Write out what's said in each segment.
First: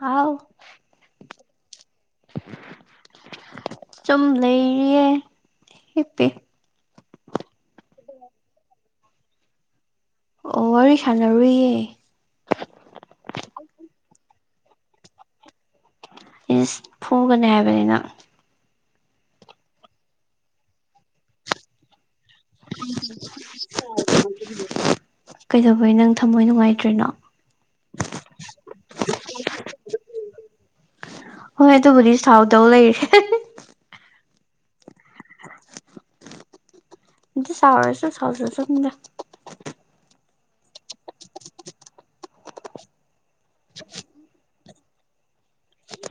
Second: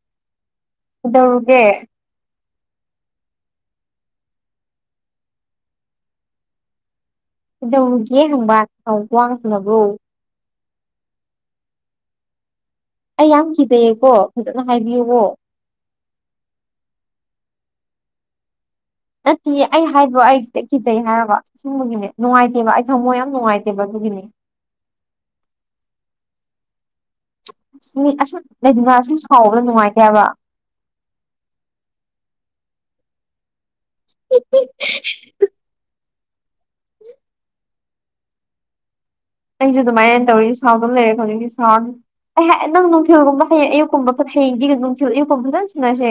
ꯍꯥꯎ ꯀꯗꯧꯔꯒꯦ ꯁꯨꯝ ꯂꯩꯔꯤꯌꯦ ꯏ ꯄꯦ ꯀꯗꯧꯒꯦ ꯍꯪꯕ ꯋꯥꯡ ꯁꯅꯕ꯭ꯔꯣ ꯑꯣ ꯋꯥꯔꯤ ꯁꯥꯟꯅꯔꯨꯏꯌꯦ ꯑꯩ ꯌꯥꯝ ꯀꯤꯖꯩꯌꯦꯀꯣ ꯐꯖꯅ ꯍꯥꯏꯕꯤꯌꯨꯕꯣ ꯏꯁ ꯐꯨꯒꯅꯤ ꯍꯥꯏꯕꯅꯤꯅ ꯅꯠꯇꯦ ꯑꯩ ꯍꯥꯏꯕ꯭ꯔꯣ ꯑꯩꯦꯛꯈꯤꯖꯩ ꯍꯥꯏꯔꯕ ꯁꯤꯨꯝꯕꯒꯤꯅꯦ ꯅꯨꯡꯉꯥꯏꯇ ꯏꯦꯕ ꯑꯩ ꯊꯝꯃꯣꯏ ꯌꯥꯝ ꯅꯨꯡꯉꯥꯏꯇꯦꯕ ꯑꯗꯨꯒꯤꯅꯦ ꯀꯩꯗꯧꯕꯩ ꯅꯪ ꯊꯝꯃꯣꯏ ꯅꯨꯡꯉꯥꯏꯇ꯭ꯔꯤꯅꯣ ꯑ ꯃꯤ ꯑꯁꯨꯝ ꯂꯩꯗꯨꯅ ꯑꯁꯨꯝ ꯁꯥꯎꯕꯗ ꯅꯨꯡꯉꯥꯏꯇꯦꯕ ꯍꯣꯏ ꯑꯗꯨꯕꯨꯗꯤ ꯁꯥꯎꯗꯧ ꯂꯩꯔꯦ [unintelligible] ꯁꯥꯥꯎꯔꯁꯨ ꯁꯥꯎꯖꯁꯅꯨꯗ ꯑꯩꯁꯨ ꯑꯗꯨꯃꯥꯏꯅ ꯇꯧꯔꯤ ꯁꯥꯎꯟꯗ ꯂꯩꯔꯦ ꯍꯧꯖꯤꯇꯤ ꯁꯥꯎꯑꯅꯨ ꯑꯩ ꯅꯪ ꯅꯨꯡꯊꯤꯜꯒꯨꯝꯕ ꯍꯌꯦꯡ ꯑꯌꯨꯛꯀꯨꯝꯕ ꯍꯌꯦꯡꯗꯤ ꯅꯨꯡꯊꯤꯜ ꯑꯌꯨꯛꯀꯨꯝꯕ ꯐꯖꯅ ꯁꯤꯟꯅꯁꯦ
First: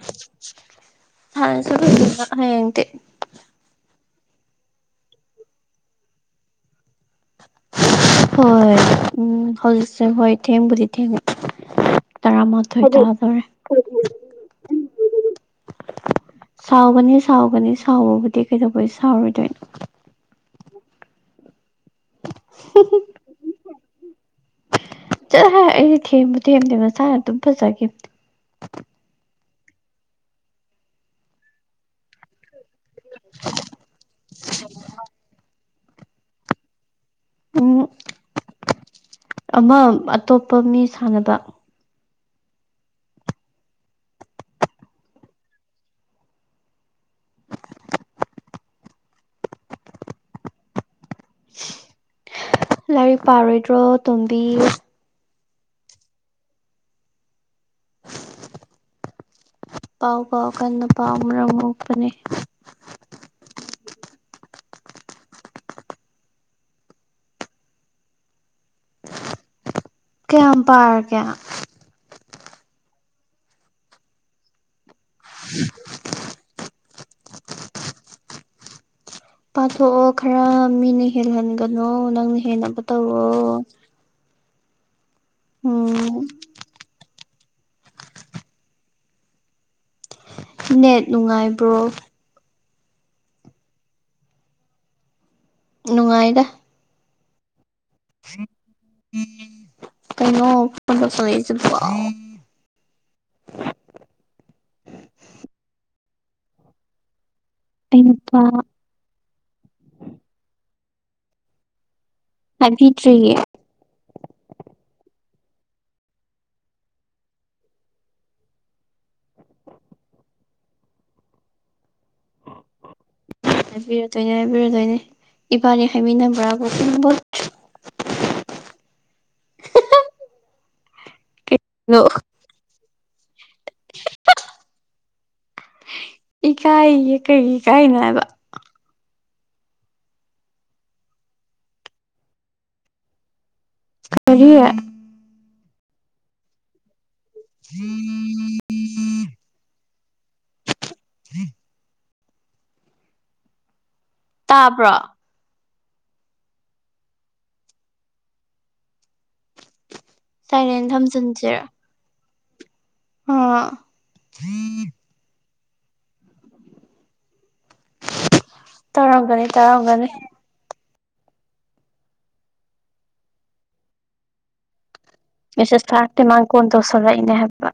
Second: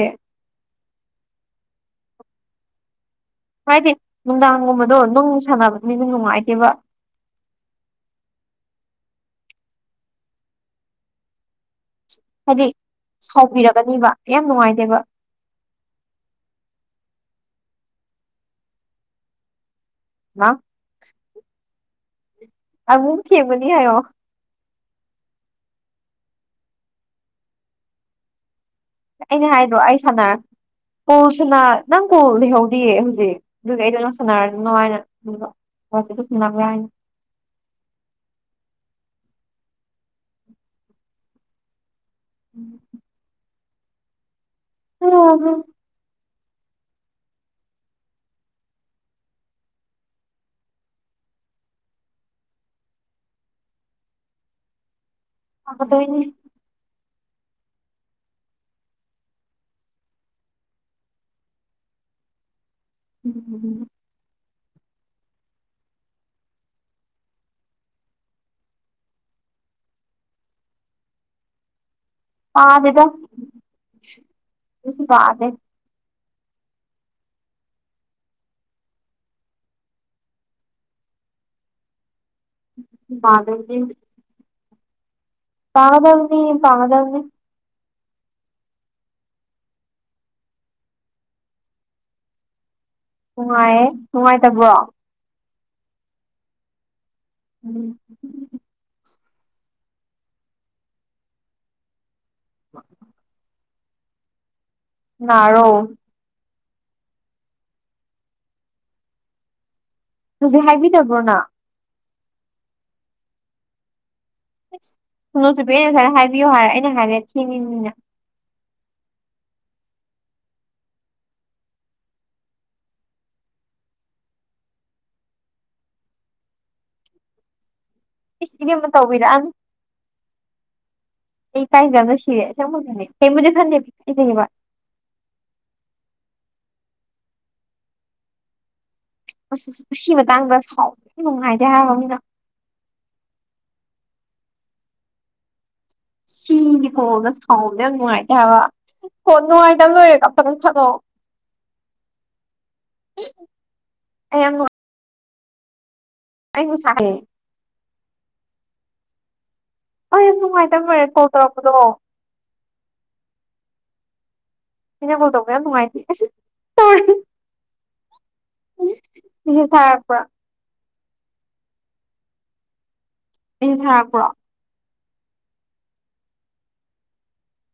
ꯁꯥꯅꯁ‌ꯦ ꯐꯖꯅ ꯍꯌ‌ꯦꯡꯗꯤ ꯍꯥꯏꯗꯤ ꯅꯨꯡꯗꯥꯡꯒꯨꯝꯕꯗꯣ ꯅꯨꯡ ꯁꯥꯟꯅꯕ ꯃꯤꯗꯤ ꯅꯨꯡꯉꯥꯏꯇꯦꯕ ꯍꯣꯏ ꯎꯝ ꯍꯧꯖꯤꯛꯁꯦ ꯍꯣꯏ ꯊꯦꯡꯕꯨꯗꯤ ꯊꯦꯡꯉ‌ꯦ ꯇꯔꯥ ꯍꯥꯏꯗꯤ ꯃꯊ‌ꯣꯏ ꯇꯥꯗ‌ꯣꯔꯦ ꯁꯥꯎꯕꯤꯔꯛꯀꯅꯤꯕ ꯌꯥꯝ ꯅꯨꯡꯉꯥꯏꯇꯦꯕ ꯁꯥꯎꯒꯅꯤ ꯁꯥꯎꯒꯅꯤ ꯁꯥꯎꯕꯕꯨꯗꯤ ꯀꯩꯗꯧꯕꯩ ꯁꯥꯎꯔꯣꯏꯗꯣꯏꯅꯣ [unintelligible] ꯑꯃꯨꯛ‌ ꯊꯦꯝꯒꯅꯤ ꯍꯥꯏꯌꯣ ꯆꯠꯂꯍ‌ꯦ ꯑꯩꯗꯤ ꯊꯦꯝꯕꯨ ꯊꯦꯝꯗꯦ ꯃꯁꯥꯅ ꯑꯗꯨꯝ ꯐꯖꯒꯤꯝ ꯑꯩꯅ ꯍꯥꯏꯗ꯭ꯔꯣ ꯑꯩ ꯁꯥꯟꯅꯔꯦ ꯀꯣꯜꯁꯤꯅ ꯅꯪ ꯀꯣꯜ ꯂꯩꯍꯧ ꯗꯤꯌꯦ ꯍꯧꯖꯤꯛ ꯑꯗꯨꯒꯤ ꯑꯩꯗꯣ ꯅꯪ ꯁꯥꯟꯅꯔꯖꯅ‌ꯣ ꯍꯥꯏꯅꯥ ꯈꯟꯕ ꯍꯧꯕꯗ ꯁꯅꯥꯕꯔ ꯍꯥꯏꯅ ꯎꯝ ꯑꯃ ꯑꯇꯣꯞꯄ ꯃꯤ ꯁꯥꯟꯅꯕ [inaudible] ꯑꯣ ꯍ ꯂꯥꯏꯔꯤꯛ ꯄꯥꯔꯣꯏꯗ꯭ꯔꯣ ꯇꯣꯝꯕꯤ ꯄꯒꯗ‌ꯣꯏ ꯅꯤ ꯄꯥꯎ ꯄꯥꯎ ꯀꯟꯅ ꯄꯥꯎ ꯃꯔꯝ ꯃ‌ꯣꯛꯄꯅꯦ ꯎꯝ ꯀꯌꯥꯝ ꯄꯥꯔꯒꯦ ꯄꯥꯗ‌ꯦꯗ [inaudible] ꯄꯥꯊꯣꯛꯑꯣ ꯈꯔ ꯃꯤꯅ ꯍꯦꯜꯍꯟꯒꯅꯣ ꯅꯪꯅ ꯍꯦꯟꯕ ꯇꯧꯑꯣ ꯄꯥꯗꯣꯏꯅꯤ ꯎꯝ ꯄꯥꯒꯗꯕꯅꯤ ꯄꯥꯒꯗꯧꯅꯤ ꯅꯦꯠ ꯅꯨꯡꯉꯥꯏꯕ꯭ꯔꯣ ꯅꯨꯡꯉꯥꯏꯌꯦ ꯅꯨꯡꯉꯥꯏꯇꯕ꯭ꯔꯣ ꯅꯨꯡꯉꯥꯏꯗ ꯎꯝ ꯀꯩꯅꯣ ꯐ‌ꯣꯟ ꯇꯧꯁꯟꯂꯛꯏ ꯖꯤꯕ‌ꯣ [inaudible] ꯀꯅꯥꯔꯣ ꯑꯩ ꯅꯨꯄꯥ ꯍꯧꯖꯤꯛ ꯍꯥꯏꯕꯤꯗꯕ꯭ꯔꯣ ꯅ ꯍꯥꯏꯕꯤꯗꯔꯤꯌꯦ ꯏꯁ ꯁ‌ꯣꯅ‌ꯣꯆꯨꯕꯤ ꯑꯩꯅ ꯉꯁꯥꯏꯅ ꯍꯥꯏꯕꯤꯌꯨ ꯍꯥꯏꯔꯦ ꯑꯩꯅ ꯍꯥꯏꯔ‌ꯦ ꯊ‌ꯦꯡꯏꯅꯤꯅ‌ꯦ ꯍꯥꯏꯕꯤꯔꯗꯣꯏꯅꯦ ꯍꯥꯏꯕꯤꯔꯗꯣꯏꯅꯦ ꯏꯕꯥꯅꯤ ꯍꯥꯏꯃꯤꯟ ꯅꯕ꯭ꯔꯕꯨ ꯈꯪꯕ‌ꯣꯟ ꯏꯁ ꯏꯕꯤꯝꯃꯥ ꯇꯧꯕꯤꯔꯛ ꯑꯅꯨ ꯑꯩ ꯀꯩꯅꯣ ꯏꯀꯥꯏꯖꯥꯕꯅ ꯁꯤꯔꯦ ꯑꯁ‌ꯦꯡꯕꯒꯤ ꯅꯦ ꯀꯩꯌꯝ ꯕꯨꯗꯤ ꯈꯟꯗꯦ ꯀꯤꯖꯩꯌ‌ꯦꯕ ꯏꯀꯥꯏꯌꯦ ꯀꯩꯒꯤ ꯏꯀꯥꯏꯅꯣ ꯍꯥꯏꯕ ꯑꯁ ꯄꯨꯁꯤ ꯃꯇꯥꯡꯗ ꯁꯥꯎꯕꯗꯤ ꯅꯨꯡꯉꯥꯏꯇꯦ ꯍꯥꯏꯕ ꯃꯤꯅ ꯀꯔꯤ ꯁꯤꯒꯤ ꯀꯣꯜ ꯗ ꯁꯥꯎꯟ ꯖ‌ꯦ ꯌꯥꯝ ꯅꯨꯡꯉꯥꯏꯇꯦ ꯍꯥꯏꯕ ꯑ‌ꯣ ꯅꯨꯡꯉꯥꯏꯇꯕ ꯂꯣꯏꯔꯦ ꯑꯝꯇ ꯀꯛ ꯊꯠꯂ‌‌ꯣ [unintelligible] [unintelligible] ꯑꯩ ꯌꯥꯝ ꯇꯥꯕ꯭ꯔꯣ ꯑꯩ [unintelligible] ꯑꯩ ꯃꯨꯛ ꯉꯥꯛꯇꯪ ꯁꯥꯏꯂꯦꯟ ꯂꯩꯔ ꯀꯣꯜ ꯇꯧꯔꯛꯄꯗꯣ ꯑꯥ ꯍꯅꯀꯣꯜ ꯇꯧꯕ ꯌꯥꯝ ꯅꯨꯡꯉꯥꯏꯇꯦꯣꯔꯤ ꯇꯥꯔꯒꯅꯤ ꯃꯦꯁꯦꯁ ꯇꯥꯔꯒꯅꯤ ꯊꯥꯔꯛꯄ꯭ꯔꯣ ꯑꯩ ꯁꯥꯔꯛꯄ꯭ꯔꯣ ꯁꯦꯁꯇꯦ ꯃ ꯀꯣꯟꯟ ꯇꯧꯁꯜꯂ ꯏꯅꯦ ꯍꯄꯥ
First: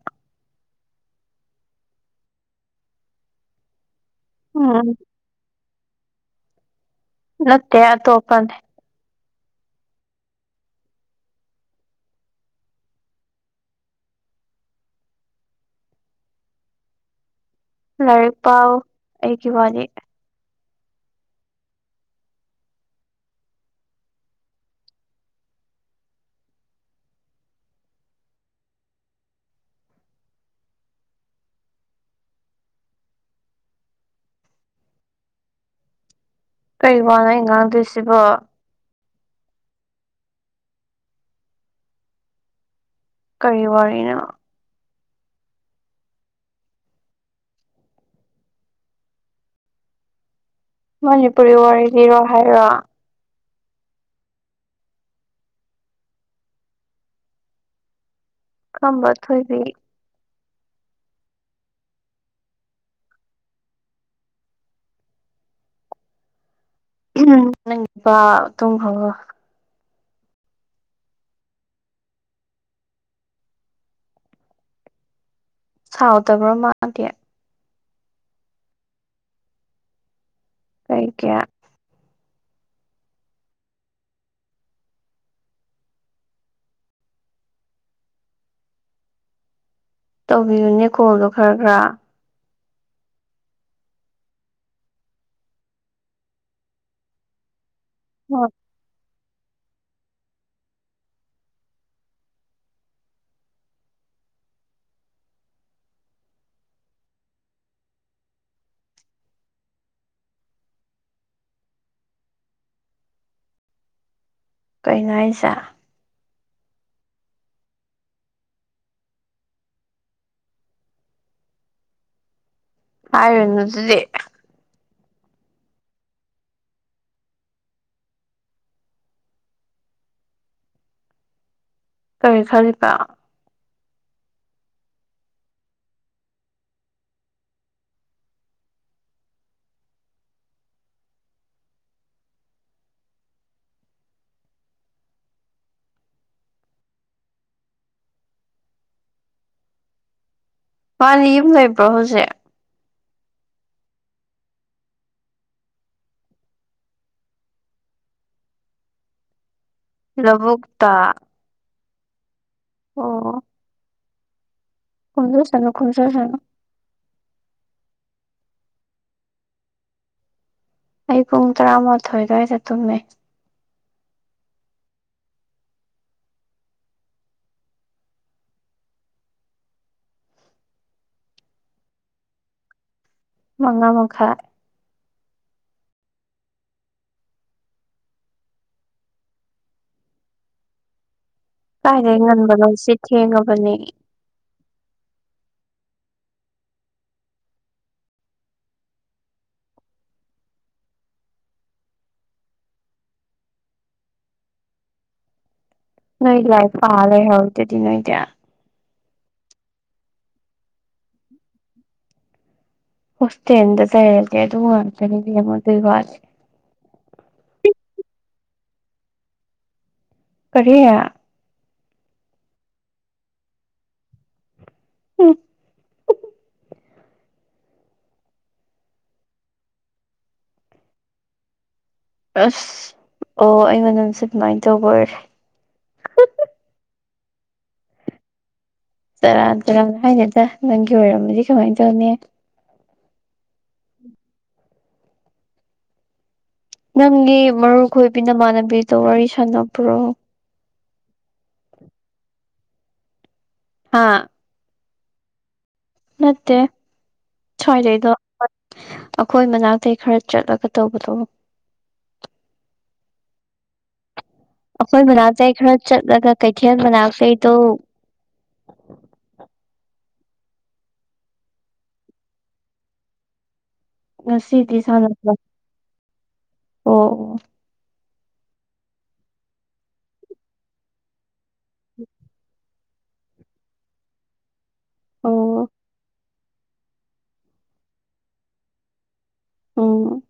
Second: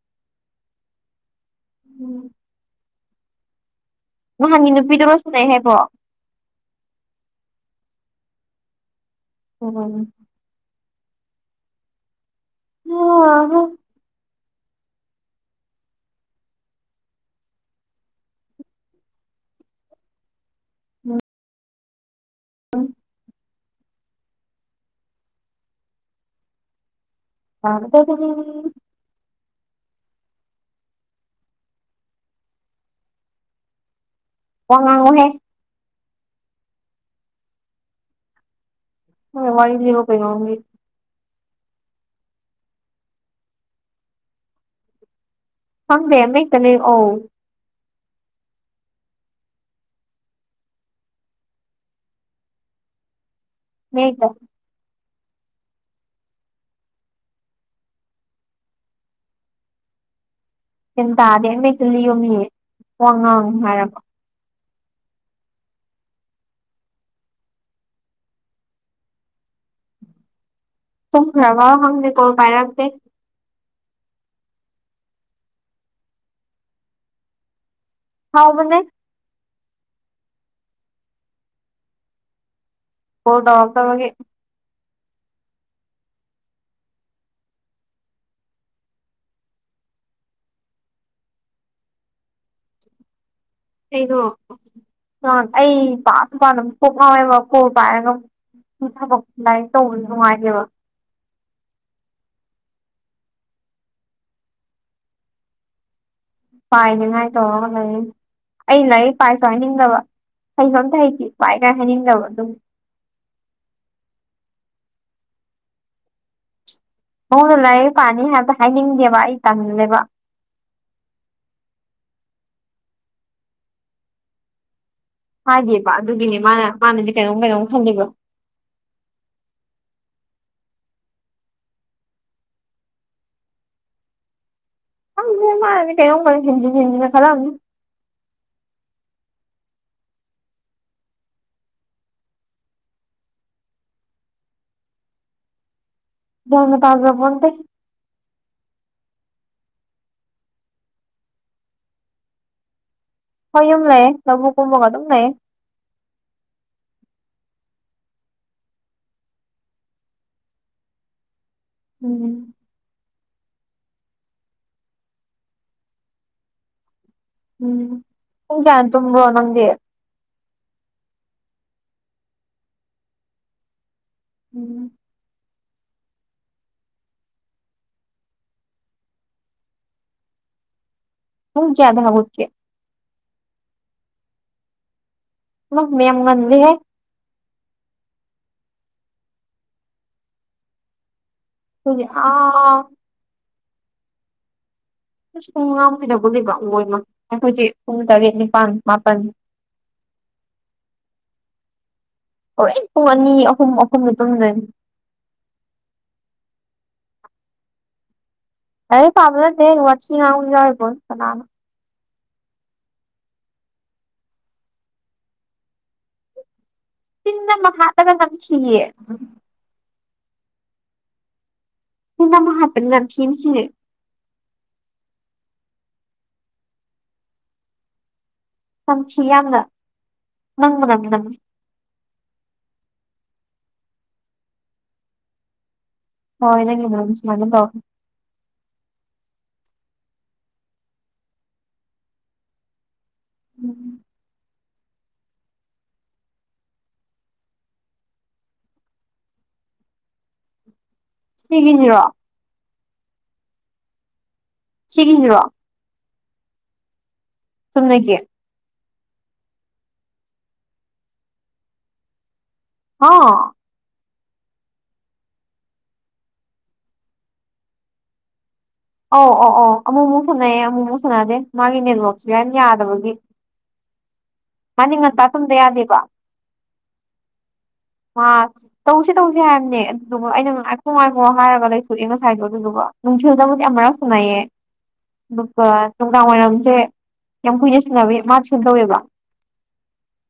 ꯎꯝ ꯅꯍꯥꯟꯒꯤ ꯎꯝ ꯅꯨꯄꯤꯗꯨꯔꯣꯁꯨꯅꯩ ꯍꯥꯏꯕꯣ ꯅꯠꯇ ꯇꯣꯄ ꯑꯣ ꯑꯣ ꯂꯥꯏꯔꯤꯛ ꯄꯥꯎ ꯑꯩꯒꯤ ꯋꯥꯅꯤ ꯎꯝ ꯑ ꯑ ꯀꯣꯟꯉꯨꯍꯦ ꯀꯔꯤ ꯋꯥꯠꯅꯣ ꯑꯩ ꯉꯥꯡꯗꯣꯏꯁꯤꯕꯣ ꯍꯣꯏ ꯋꯥꯗꯤꯔ ꯀꯩ ꯌꯥꯒꯤ ꯀꯔꯤ ꯋꯥꯔꯤꯅ ꯍꯪꯗꯦ ꯃꯃꯦꯇꯅꯦ ꯑꯣ ꯃꯅꯤꯄꯨꯔꯤ ꯋꯥꯔꯤ ꯂꯤꯔꯣ ꯍꯥꯏꯔꯣ ꯍꯇ ꯈꯝꯕ ꯊꯣꯏꯗꯤ ꯍꯦꯟ ꯇꯥꯗꯤ ꯑꯩ ꯃꯛꯇꯨꯜꯂꯤꯌꯣꯃꯤꯌꯦ ꯋꯥꯉꯥꯡ ꯍꯥꯏꯔꯕ ꯎ ꯅꯪꯒꯤꯄꯥ ꯇꯨꯡꯈ꯭ꯔꯕ ꯇꯨꯡ꯭ꯔꯕ ꯍꯪꯅꯤ ꯀꯣ ꯄꯥꯏꯔꯗꯦ ꯁꯥꯎꯗꯕ꯭ꯔ ꯃꯥꯥꯟꯗꯦ ꯍꯥꯎ ꯃꯅꯦ ꯀꯩ ꯀ ꯍꯣꯗ ꯃꯥꯒꯤ ꯇꯧꯕꯤꯌꯨꯅꯦ ꯀꯣꯜꯗꯣ ꯈꯔ ꯈꯔ ꯑꯩꯗꯣ ꯑꯩ ꯄꯥꯁꯨꯄꯥ ꯅ ꯄꯣꯛ ꯉꯥꯎꯋꯦꯕ ꯀꯣ ꯄꯥꯏꯔꯒ [inaudible] ꯊꯕꯛ ꯂꯥꯏꯔꯤꯛ ꯇꯧꯕꯁꯨ ꯅꯨꯡꯉꯥꯏꯇꯦꯕ ꯄꯥꯏꯅꯤꯉꯥꯏꯇꯧꯔꯒ ꯂꯩ ꯑꯩ ꯂꯥꯏꯔꯤꯛ ꯄꯥꯏꯁꯨ ꯍꯥꯏꯅꯤꯡꯗꯕ ꯍꯩꯁꯨ ꯑꯝꯇ ꯍꯩꯇꯦ ꯄꯥꯏ ꯀꯥꯏꯅ ꯍꯥꯏꯅꯤꯡꯗꯕ ꯑꯗꯨꯝ ꯀꯅꯣ ꯍꯥꯏꯁꯦ ꯅꯉꯣꯟꯗ ꯂꯥꯏꯔꯤꯛ ꯄꯥꯅꯤ ꯍꯥꯏꯕ ꯍꯥꯏꯅꯤꯡꯗꯦꯕ ꯑꯩ ꯇꯟꯂꯦꯕ ꯍꯥꯏꯔꯅꯨ ꯑꯗꯨꯗꯤ ꯍꯥꯏꯗꯦꯕ ꯑꯗꯨꯒꯤꯅꯦ ꯃꯥꯅ ꯃꯥꯅꯗꯤ ꯀꯩꯅꯣꯝ ꯀꯩꯅꯣꯝ ꯈꯟꯗꯣꯏꯕ ꯀꯔꯤ ꯈꯂꯤꯄ ꯈꯪꯗꯦ ꯃꯒꯤꯁꯦ ꯀꯩꯅꯣ ꯀꯩꯅꯣ ꯍꯦꯟꯖꯤꯟ ꯍꯦꯟꯖꯤꯟꯅ ꯈꯂꯝꯅꯤ ꯒꯌꯥꯟꯒ ꯇꯖꯄꯣꯠꯇꯦ ꯃꯥꯗꯤ ꯌꯨꯝ ꯂꯩꯕ꯭ꯔꯣ ꯍꯧꯖꯤꯛ ꯍꯣꯏ ꯌꯨꯝ ꯂꯩꯌꯦ ꯂꯧꯕꯨꯛ ꯀꯨꯝꯃꯒ ꯑꯗꯨꯝ ꯂꯩꯌꯦ ꯂꯧꯕꯨꯛꯇ ꯎꯨꯝ ꯑꯣ ꯀꯨꯝꯖꯁꯅꯨ ꯀꯨꯃꯖꯁꯅꯨ ꯎꯝ ꯄꯨꯡ ꯀꯌ ꯇꯨꯝꯕ꯭ꯔꯣ ꯅꯪꯗꯤ ꯑꯩ ꯄꯨꯡ ꯇꯔꯥꯃꯥꯊꯣꯏ ꯑꯗꯨꯋꯥꯏꯗ ꯇꯨꯝꯃꯦ ꯎꯝ ꯄꯨꯡ ꯀꯌꯥꯗ ꯍꯧꯒꯠꯀꯦ ꯃꯉꯥ ꯃꯈꯈꯥꯏ ꯃꯌꯥꯝ ꯉꯟꯂꯤꯍꯦ ꯑꯩꯈꯣꯏꯗꯤ ꯀꯥꯏꯗꯩ ꯉꯟꯕꯅꯣ ꯑꯥ ꯁꯤ ꯊꯦꯡꯉꯕꯅꯦ ꯄꯨꯡ ꯃꯉꯥ ꯃꯈꯥꯏꯗ ꯍꯧꯒꯠꯂꯤꯕ ꯃꯣꯏꯃ ꯑꯩꯈꯣꯏꯗꯤ ꯄꯨꯡ ꯇꯔꯦꯠ ꯅꯤꯄꯥꯟ ꯃꯥꯄꯟ ꯍꯣꯔꯦꯟ ꯄꯨꯡ ꯑꯅꯤ ꯑꯍꯨꯝ ꯑꯍꯨꯝꯗ ꯇꯨꯝꯗꯣꯏꯅꯤ ꯅꯣꯏ ꯂꯥꯏꯔꯤꯛ ꯄꯔꯥ ꯂꯩ ꯍꯔꯧꯔꯤꯗꯨꯗꯤ ꯅꯣꯏꯗꯤ ꯂꯥꯏꯔꯤꯛ ꯄꯕ ꯅꯇꯦꯍꯦ ꯋꯥꯠꯊꯤ ꯉꯥꯡꯕ ꯌꯥꯎꯔꯤꯄꯣꯠꯅꯤ ꯀꯅꯅ ꯍꯣꯁꯇꯦꯜꯗ ꯂꯩꯔꯗꯤ ꯑꯗꯨꯝ ꯉꯥꯛꯇꯅꯤ ꯕꯦꯝꯃ ꯑꯗꯨꯒꯤ ꯋꯥꯗꯤ ꯇꯤꯟ ꯑꯃ ꯍꯥꯠꯂꯒ ꯅꯝꯊꯤꯌꯦ ꯀꯔꯤ ꯇꯤꯟ ꯑꯃ ꯍꯥꯠꯄꯅꯦ ꯅꯝꯊꯤꯅ ꯁꯤꯔꯦ ꯎꯝ ꯅꯝꯊꯤ ꯌꯥꯝꯅ ꯅꯪ ꯃꯅꯝ ꯅꯝꯃꯦ ꯑꯁ ꯑꯣ ꯑꯩ ꯃꯅꯝꯁꯦ ꯑꯗꯨꯃꯥꯏꯅ ꯇꯧꯕ ꯑꯣꯏꯔꯦ ꯍꯣꯏ ꯅꯣꯒꯤ ꯃꯅꯝ ꯁꯨꯃꯥꯏꯅ ꯇꯧꯏ ꯁꯪꯔꯥꯟ ꯇꯨꯔꯥꯟ ꯍꯥꯏꯅꯤꯗ ꯅꯪꯒꯤ ꯑꯣꯏꯔꯝꯃꯗꯤ ꯀꯃꯥꯏꯅ ꯇꯧꯅꯤ ꯎꯝ ꯅꯪꯒꯤ ꯃꯔꯨ ꯈꯣꯏꯕꯤ ꯅꯃꯥꯟꯅꯕꯤꯗꯣ ꯋꯥꯔꯤ ꯁꯥꯟꯅꯕ꯭ꯔꯣ [unintelligible] ꯑꯥ ꯁꯤꯒꯤ ꯁꯤꯔꯣ ꯅꯠꯇꯦ ꯁꯋꯥꯏꯗꯩꯗꯣ ꯆꯨꯝꯅꯒꯤ ꯑꯩꯈꯣꯏ ꯃꯅꯥꯛꯇꯇꯩ ꯈꯔ ꯆꯠꯂꯒ ꯇꯧꯕꯗꯣ ꯍꯥ ꯑꯩꯈꯣꯏ ꯃꯅꯥꯛꯇꯩ ꯈꯔ ꯆꯠꯂꯒ ꯀꯩꯊꯦꯜ ꯃꯅꯥꯛꯇꯩꯗꯣ ꯑꯧ ꯑꯧ ꯑꯧ ꯑꯃꯨꯛꯨꯛ ꯁꯥꯟꯅꯩꯑꯌꯦ ꯑꯃꯨꯛꯃꯨꯛ ꯁꯥꯟꯅꯑꯗꯦ ꯃꯥꯒꯤ ꯅꯦꯠꯋꯔꯛꯁꯦ ꯌꯥꯝ ꯌꯥꯗꯕꯒꯤ ꯉꯁꯤꯗꯤ ꯉꯗꯤ ꯉꯟꯇꯥ ꯁꯥꯟꯅꯕ ꯇꯨꯝꯗ ꯌꯥꯗꯦꯕ ꯑꯣ ꯃꯥ ꯇꯧꯁꯦ ꯇꯧꯁꯦ ꯍꯥꯏꯕꯅꯦ ꯑꯗꯨꯗꯨꯒ ꯑꯩꯅ ꯉꯥꯏꯈꯣ ꯉꯥꯏꯈꯣ ꯍꯥꯏꯔꯒ ꯂꯩꯊꯣꯛꯑꯦ ꯉꯁꯥꯏꯗꯣ ꯑꯗꯨꯗꯨꯒ ꯅ ꯍꯖ ꯃꯗꯤ ꯑ ꯑꯃꯔꯁꯨꯅꯥꯏꯌꯦ ꯑꯣ ꯑꯗꯨꯒ ꯅꯨꯡꯗꯥꯡ ꯋꯥꯏꯔꯝꯁꯦ ꯌꯥꯝ ꯀꯨꯏꯅ ꯁꯨꯟꯅꯕꯤ ꯃꯥ ꯁꯨꯅ ꯇꯧꯋꯦꯕ ꯑꯣ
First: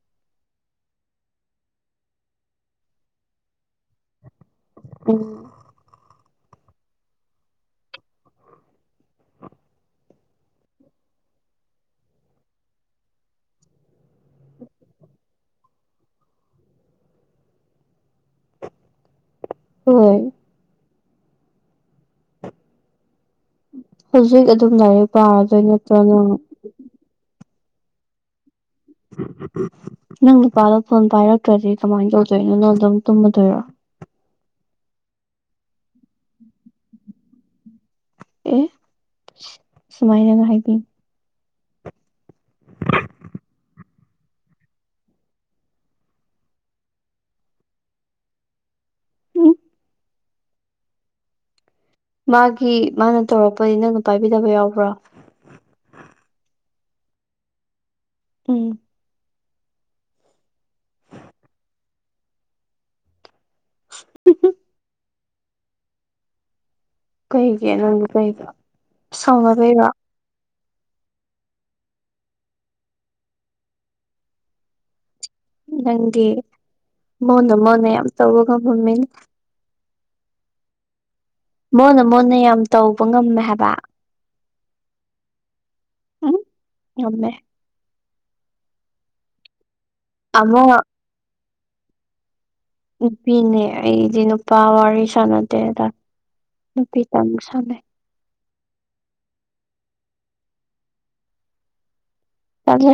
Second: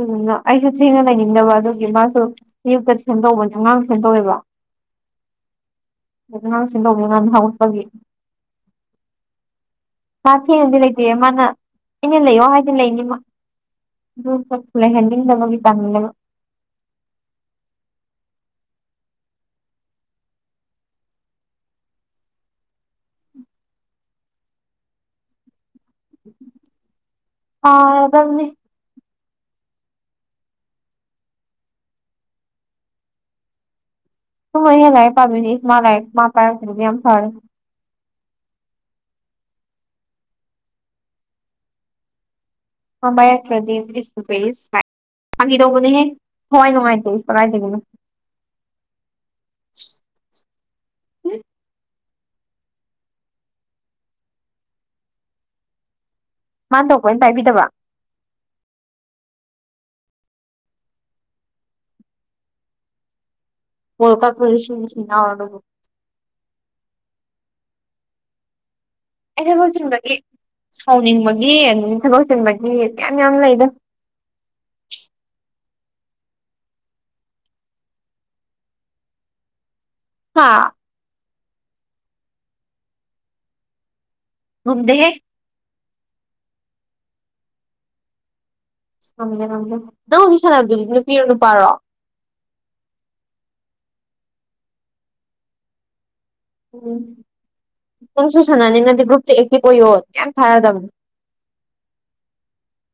ꯑꯗꯨ ꯑꯩꯁꯨ ꯊꯦꯡꯅ ꯂꯩꯅꯤꯡꯗꯕ ꯑꯗꯨꯒꯤ ꯃꯥꯁꯨ ꯑꯌꯨꯛꯇ ꯁ ꯇꯧꯕꯅꯦ ꯑꯉꯥꯡ ꯁꯦꯝꯗꯣꯛꯑꯦꯕ ꯎꯝ ꯑꯗꯨ ꯉꯥꯡ ꯁꯦꯝꯗꯣꯛꯅꯦ ꯉꯥꯡ ꯊ ꯎꯠꯄꯒꯤ ꯃꯥ ꯊꯦꯡꯅꯗꯤ ꯂꯩꯇꯦꯌꯦ ꯃꯥꯅ ꯑꯩꯅ ꯂꯩꯌꯣ ꯍꯥꯏꯗꯤ ꯂꯩꯅꯤꯃ ꯑꯗꯨꯁꯨ ꯊꯂꯦꯍꯦꯟꯅꯤꯡꯗꯕꯒꯤ ꯇꯥꯡꯃꯤꯅꯦꯕ ꯍꯣꯏꯣꯏ ꯍꯧꯖꯤꯛ ꯑꯗꯨꯝ ꯂꯥꯏꯔꯤꯛ ꯄꯥꯔꯗꯣꯏ ꯅꯠꯇ꯭ꯔꯅ ꯑꯅꯤ ꯅꯪ ꯅꯨꯄꯥꯗꯣ ꯐꯣꯟ ꯄꯥꯏꯔꯛꯇ꯭ꯔꯗꯤ ꯀꯃꯥꯏꯅ ꯇꯧꯗꯣꯏꯅꯣꯅꯪ ꯑꯗꯨꯝ ꯇꯨꯝꯃꯗꯣꯏꯔꯣ ꯨ ꯃ ꯍꯦ ꯂꯥꯏ ꯄꯃꯤꯅꯤ ꯃꯥ ꯂꯥꯏ ꯃꯥ ꯄꯥꯏꯒꯝ ꯐꯔ ꯑꯦ ꯁꯨꯃꯥꯏꯅꯅ ꯍꯥꯏꯗꯤ ꯕꯔꯛꯇ꯭ꯔꯗꯤ ꯐꯪꯈꯤꯗꯧꯕꯅꯦꯍꯦ ꯊꯋꯥꯏ ꯅꯨꯡꯉꯥꯏꯇꯦ ꯏꯁ ꯀꯗꯥꯏꯗꯒꯤꯅꯣ ꯎꯝ ꯃꯥꯒꯤ ꯃꯥꯅ ꯇꯧꯔꯛꯄꯗꯤ ꯅꯪꯅ ꯄꯥꯏꯕꯤꯗꯕ ꯌꯥꯎꯕ꯭ꯔꯥ ꯃꯥꯥꯟ ꯇꯧꯕ ꯑꯣꯏꯅ ꯄꯥꯏꯕꯤꯗꯕ ꯎꯝ ꯄꯣ ꯄꯨꯔꯁꯤ ꯀꯩꯒꯤ ꯅꯪꯒ ꯀꯩꯒ ꯑꯩ ꯊꯕꯛ ꯆꯤꯟꯕꯒꯤ ꯁꯥꯎꯅꯤꯡꯕꯒꯤ ꯑꯗꯨ ꯊꯕꯛ ꯆꯤꯟꯕꯒꯤ ꯀꯌꯥꯝ ꯌꯥꯝ ꯂꯩꯗ ꯅꯪꯒꯤ ꯃꯣꯟꯗ ꯃꯣꯟꯅ ꯌꯥꯝ ꯇꯧꯕꯒ ꯃꯃꯤꯡ ꯍꯥꯥ ꯃꯣꯟꯅ ꯃꯣꯟꯅ ꯌꯥꯝ ꯇꯧꯕ ꯉꯝꯃꯦ ꯍꯥꯏꯕ ꯉꯝꯗꯦꯍꯦ ꯎꯝ ꯉꯝꯃꯦ ꯑꯁ ꯉꯝꯗꯦ ꯉꯝꯗꯦ ꯅꯪ ꯍꯧꯖꯤꯛ ꯑꯃ ꯁꯥꯟꯅꯕꯗꯨꯗꯤ ꯅꯨꯄꯤꯔꯣ ꯅꯨꯄꯥꯔꯣ ꯅꯨꯄꯤꯅꯦ ꯑꯩꯗꯤ ꯅꯨꯄꯥ ꯋꯥꯔꯤ ꯁꯥꯟꯅꯗꯦꯗ ꯅꯨꯄꯤ ꯇꯪ ꯁꯥꯟꯅꯩ ꯅꯝꯁꯨ ꯁꯥꯟꯅꯅꯤꯅꯗꯤ ꯒ꯭ꯔꯨꯞꯇ ꯑꯦꯛꯇꯤ ꯑꫭꯏꯌꯣ ꯌꯥꯝ ꯊꯥꯔꯛ ꯑꯗꯕꯅꯤ ꯇꯥꯜꯂꯦ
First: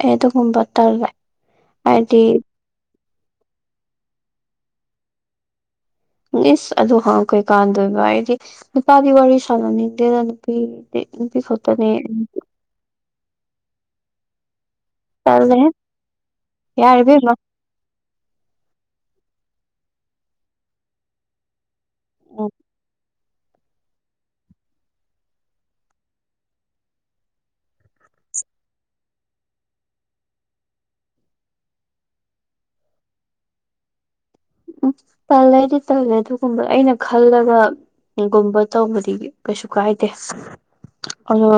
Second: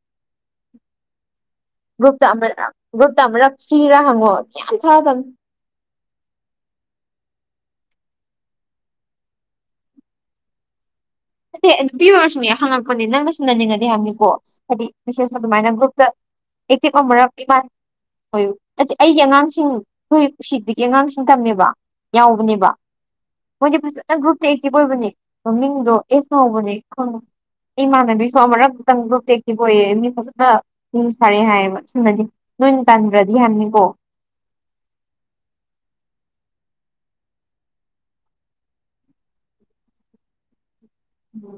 ꯑꯩ ꯑꯗꯨꯒꯨꯝꯕ ꯇꯥꯜꯂꯦ ꯒ꯭ꯔꯨꯞꯇ ꯑꯃꯨꯔꯥꯛ ꯒ꯭ꯔꯨꯞꯇ ꯑꯃꯨꯔꯥꯛ ꯐ꯭ꯔꯤꯔꯥ ꯍꯪꯉꯛꯑꯣ ꯃꯌꯥꯝ ꯊꯥꯔꯛꯑꯗꯨꯕꯅꯤ ꯏꯁꯁ ꯑꯗꯨ ꯍꯪꯉꯥ ꯀꯩꯀꯥꯟꯅꯗꯣꯏꯕ ꯑꯩꯗꯤ ꯅꯨꯄꯥꯗꯤ ꯋꯥꯔꯤ ꯁꯥꯟꯅꯅꯤꯡꯗꯦꯗ ꯅꯨꯄꯤ ꯗꯤ ꯅꯨꯄꯤ ꯅꯠꯇꯦ ꯈꯠꯇꯥꯅꯦ ꯅꯨꯄꯤ ꯑꯣꯏꯔꯁꯨꯅꯦ ꯍꯪꯉꯛꯄꯅꯦ ꯅꯪꯅ ꯁꯤꯟꯅꯅꯤꯡꯉꯗꯤ ꯍꯥꯏꯕꯅꯤꯀꯣ ꯍꯥꯏꯗꯤ ꯃꯤꯁꯦꯁ ꯇꯜꯂꯦꯍꯦ ꯑꯗꯨꯃꯥꯏꯅ ꯒ꯭ꯔꯨꯞꯇ ꯑꯦꯛꯇꯤꯞ ꯌꯥꯔꯦ ꯑꯃꯨꯔꯥꯛ ꯏꯕꯦꯝꯃ ꯏꯕꯥꯅꯤ ꯍꯣꯏ ꯑ ꯑꯩꯒꯤ ꯑꯉꯥꯡꯁꯤꯡ ꯍꯈꯣꯏ ꯎꯁꯤꯠꯇꯒꯤ ꯑꯉꯥꯡꯁꯤꯡ ꯇꯝꯃꯦꯕ ꯎꯝ ꯌꯥꯎꯕꯅꯦꯕ ꯃꯣꯏꯗꯤ ꯐꯖꯅ ꯒ꯭ꯔꯨꯞꯇ ꯑꯦꯛꯇꯤꯚ ꯑꯣꯏꯕꯅꯦ ꯃꯃꯤꯡꯗꯣ ꯑꯦꯁ ꯅ ꯍꯧꯕꯅꯦ ꯈꯪꯉꯨ ꯏꯃꯥꯟꯅꯕꯤꯁꯨ ꯑꯃꯨꯔꯛ ꯇꯪ ꯒ꯭ꯔꯨꯞ ꯑꯦꯛꯇꯤꯞ ꯑꯣꯏꯌꯦ ꯃꯤ ꯐꯖꯅ ꯃꯤꯡ ꯊꯔꯥꯛꯑꯦ ꯍꯥꯏꯌꯦꯕ ꯁꯤꯃꯗꯤ ꯅꯣꯏꯅ ꯇꯟꯗ꯭ꯔꯗꯤ ꯍꯥꯏꯕꯅꯤꯀꯣ ꯎꯝ ꯇꯜꯂꯦꯗꯤ ꯇꯜꯂꯦ ꯑꯗꯨꯒꯨꯝꯕ ꯑꯩꯅ ꯈꯜꯂꯒ ꯀꯩꯒꯨꯝꯕ ꯇꯧꯕꯗꯤ ꯀꯩꯁꯨ ꯀꯥꯏꯗꯦ ꯑꯗꯣ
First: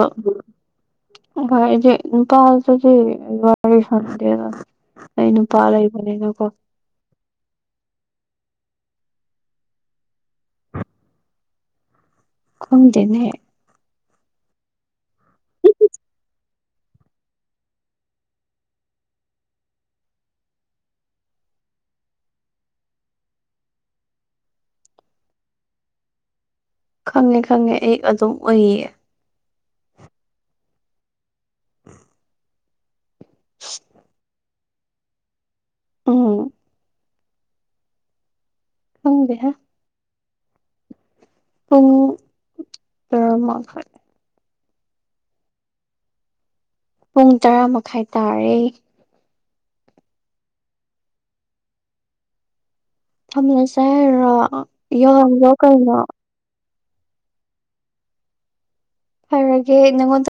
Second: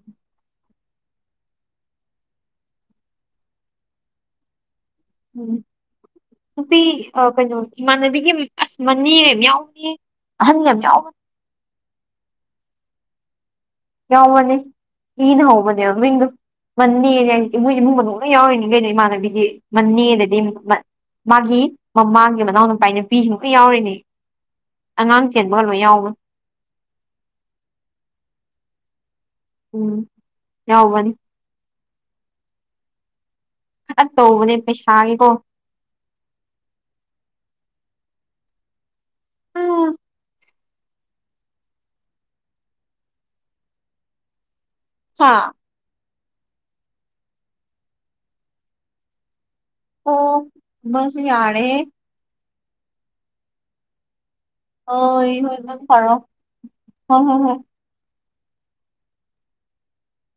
ꯍꯦ ꯑꯩꯗꯤ ꯅꯨꯄꯥꯗꯗꯤ ꯋꯥꯔꯤ ꯁꯟꯅꯗꯦꯗ ꯑꯩ ꯅꯨꯄꯥ ꯂꯩꯕꯅꯤꯅꯀꯣ ꯅꯨꯄꯤ ꯀꯩꯅꯣ ꯏꯃꯥꯟꯅꯕꯤꯒꯤ ꯑꯁ ꯃꯅꯦ ꯑꯃ ꯌꯥꯎꯅꯤ ꯑꯍꯟ ꯑꯃ ꯌꯥꯎꯕꯅꯤ ꯈꯪꯗꯦꯅꯦꯍꯦ ꯌꯥꯎꯕꯅꯤ ꯏꯅꯥ ꯍꯥꯎꯕꯅꯦ ꯃꯃꯤꯡꯗꯨ ꯃꯥꯅꯦꯅꯦ ꯍꯥꯏ ꯃꯣꯏ ꯏꯃꯨꯡ ꯃꯅꯨꯡ ꯂꫭꯏ ꯌꯥꯎꯔꯤꯅꯤ ꯀꯩꯅꯣ ꯏꯃꯥꯟꯅꯕꯤꯗꯤ ꯃꯥꯅꯦꯗꯗꯤ ꯃꯥꯒꯤ ꯃꯃꯥꯡꯒꯤ ꯃꯅꯥꯎ ꯅꯨꯨꯄꯥ ꯅꯨꯄꯤꯁꯤꯡ ꯂꫭꯏ ꯌꯥꯎꯔꯤꯅꯤ ꯑꯉꯥꯡ ꯆꯦꯟꯕꯒ ꯂꫭꯏ ꯌꯥꯎꯕꯅꯤ ꯈꯪꯉꯦ ꯈꯪꯉꯦ ꯑꯩ ꯑꯗꯨꯝ ꯎꯏꯌꯦ ꯎꯝ ꯌꯥꯎꯕꯅꯤ [inaudible] ꯈꯔ ꯇꯧꯕꯅꯦ ꯄꯩꯁꯥꯒꯤꯀꯣ ꯎꯝ ꯈꯪꯗ‌ꯦꯍ‌ꯦ ꯎꯝ ꯄꯨꯡ ꯕꯔꫭꯃꯈꯥꯏ ꯍꯥꯥ ꯄꯨꯡ ꯇꯔꯥ ꯃꯈꯥꯏ ꯇꯥꯔꯦ ꯑꯣ ꯃꯥꯁꯨ ꯌꯥꯔ‌ꯦ ꯊꯝꯂꯁꯦ ꯍꯥꯏꯔꯣ ꯌꯧꯍꯜꯂꫭ ꯀꯩꯅꯣ ꯍꫭꯏ ꯍꯣꯏ ꯍꫭꯏ ꯍꯥꯏꯔꯒꯦ ꯅꯪꯉꯣꯟꯗ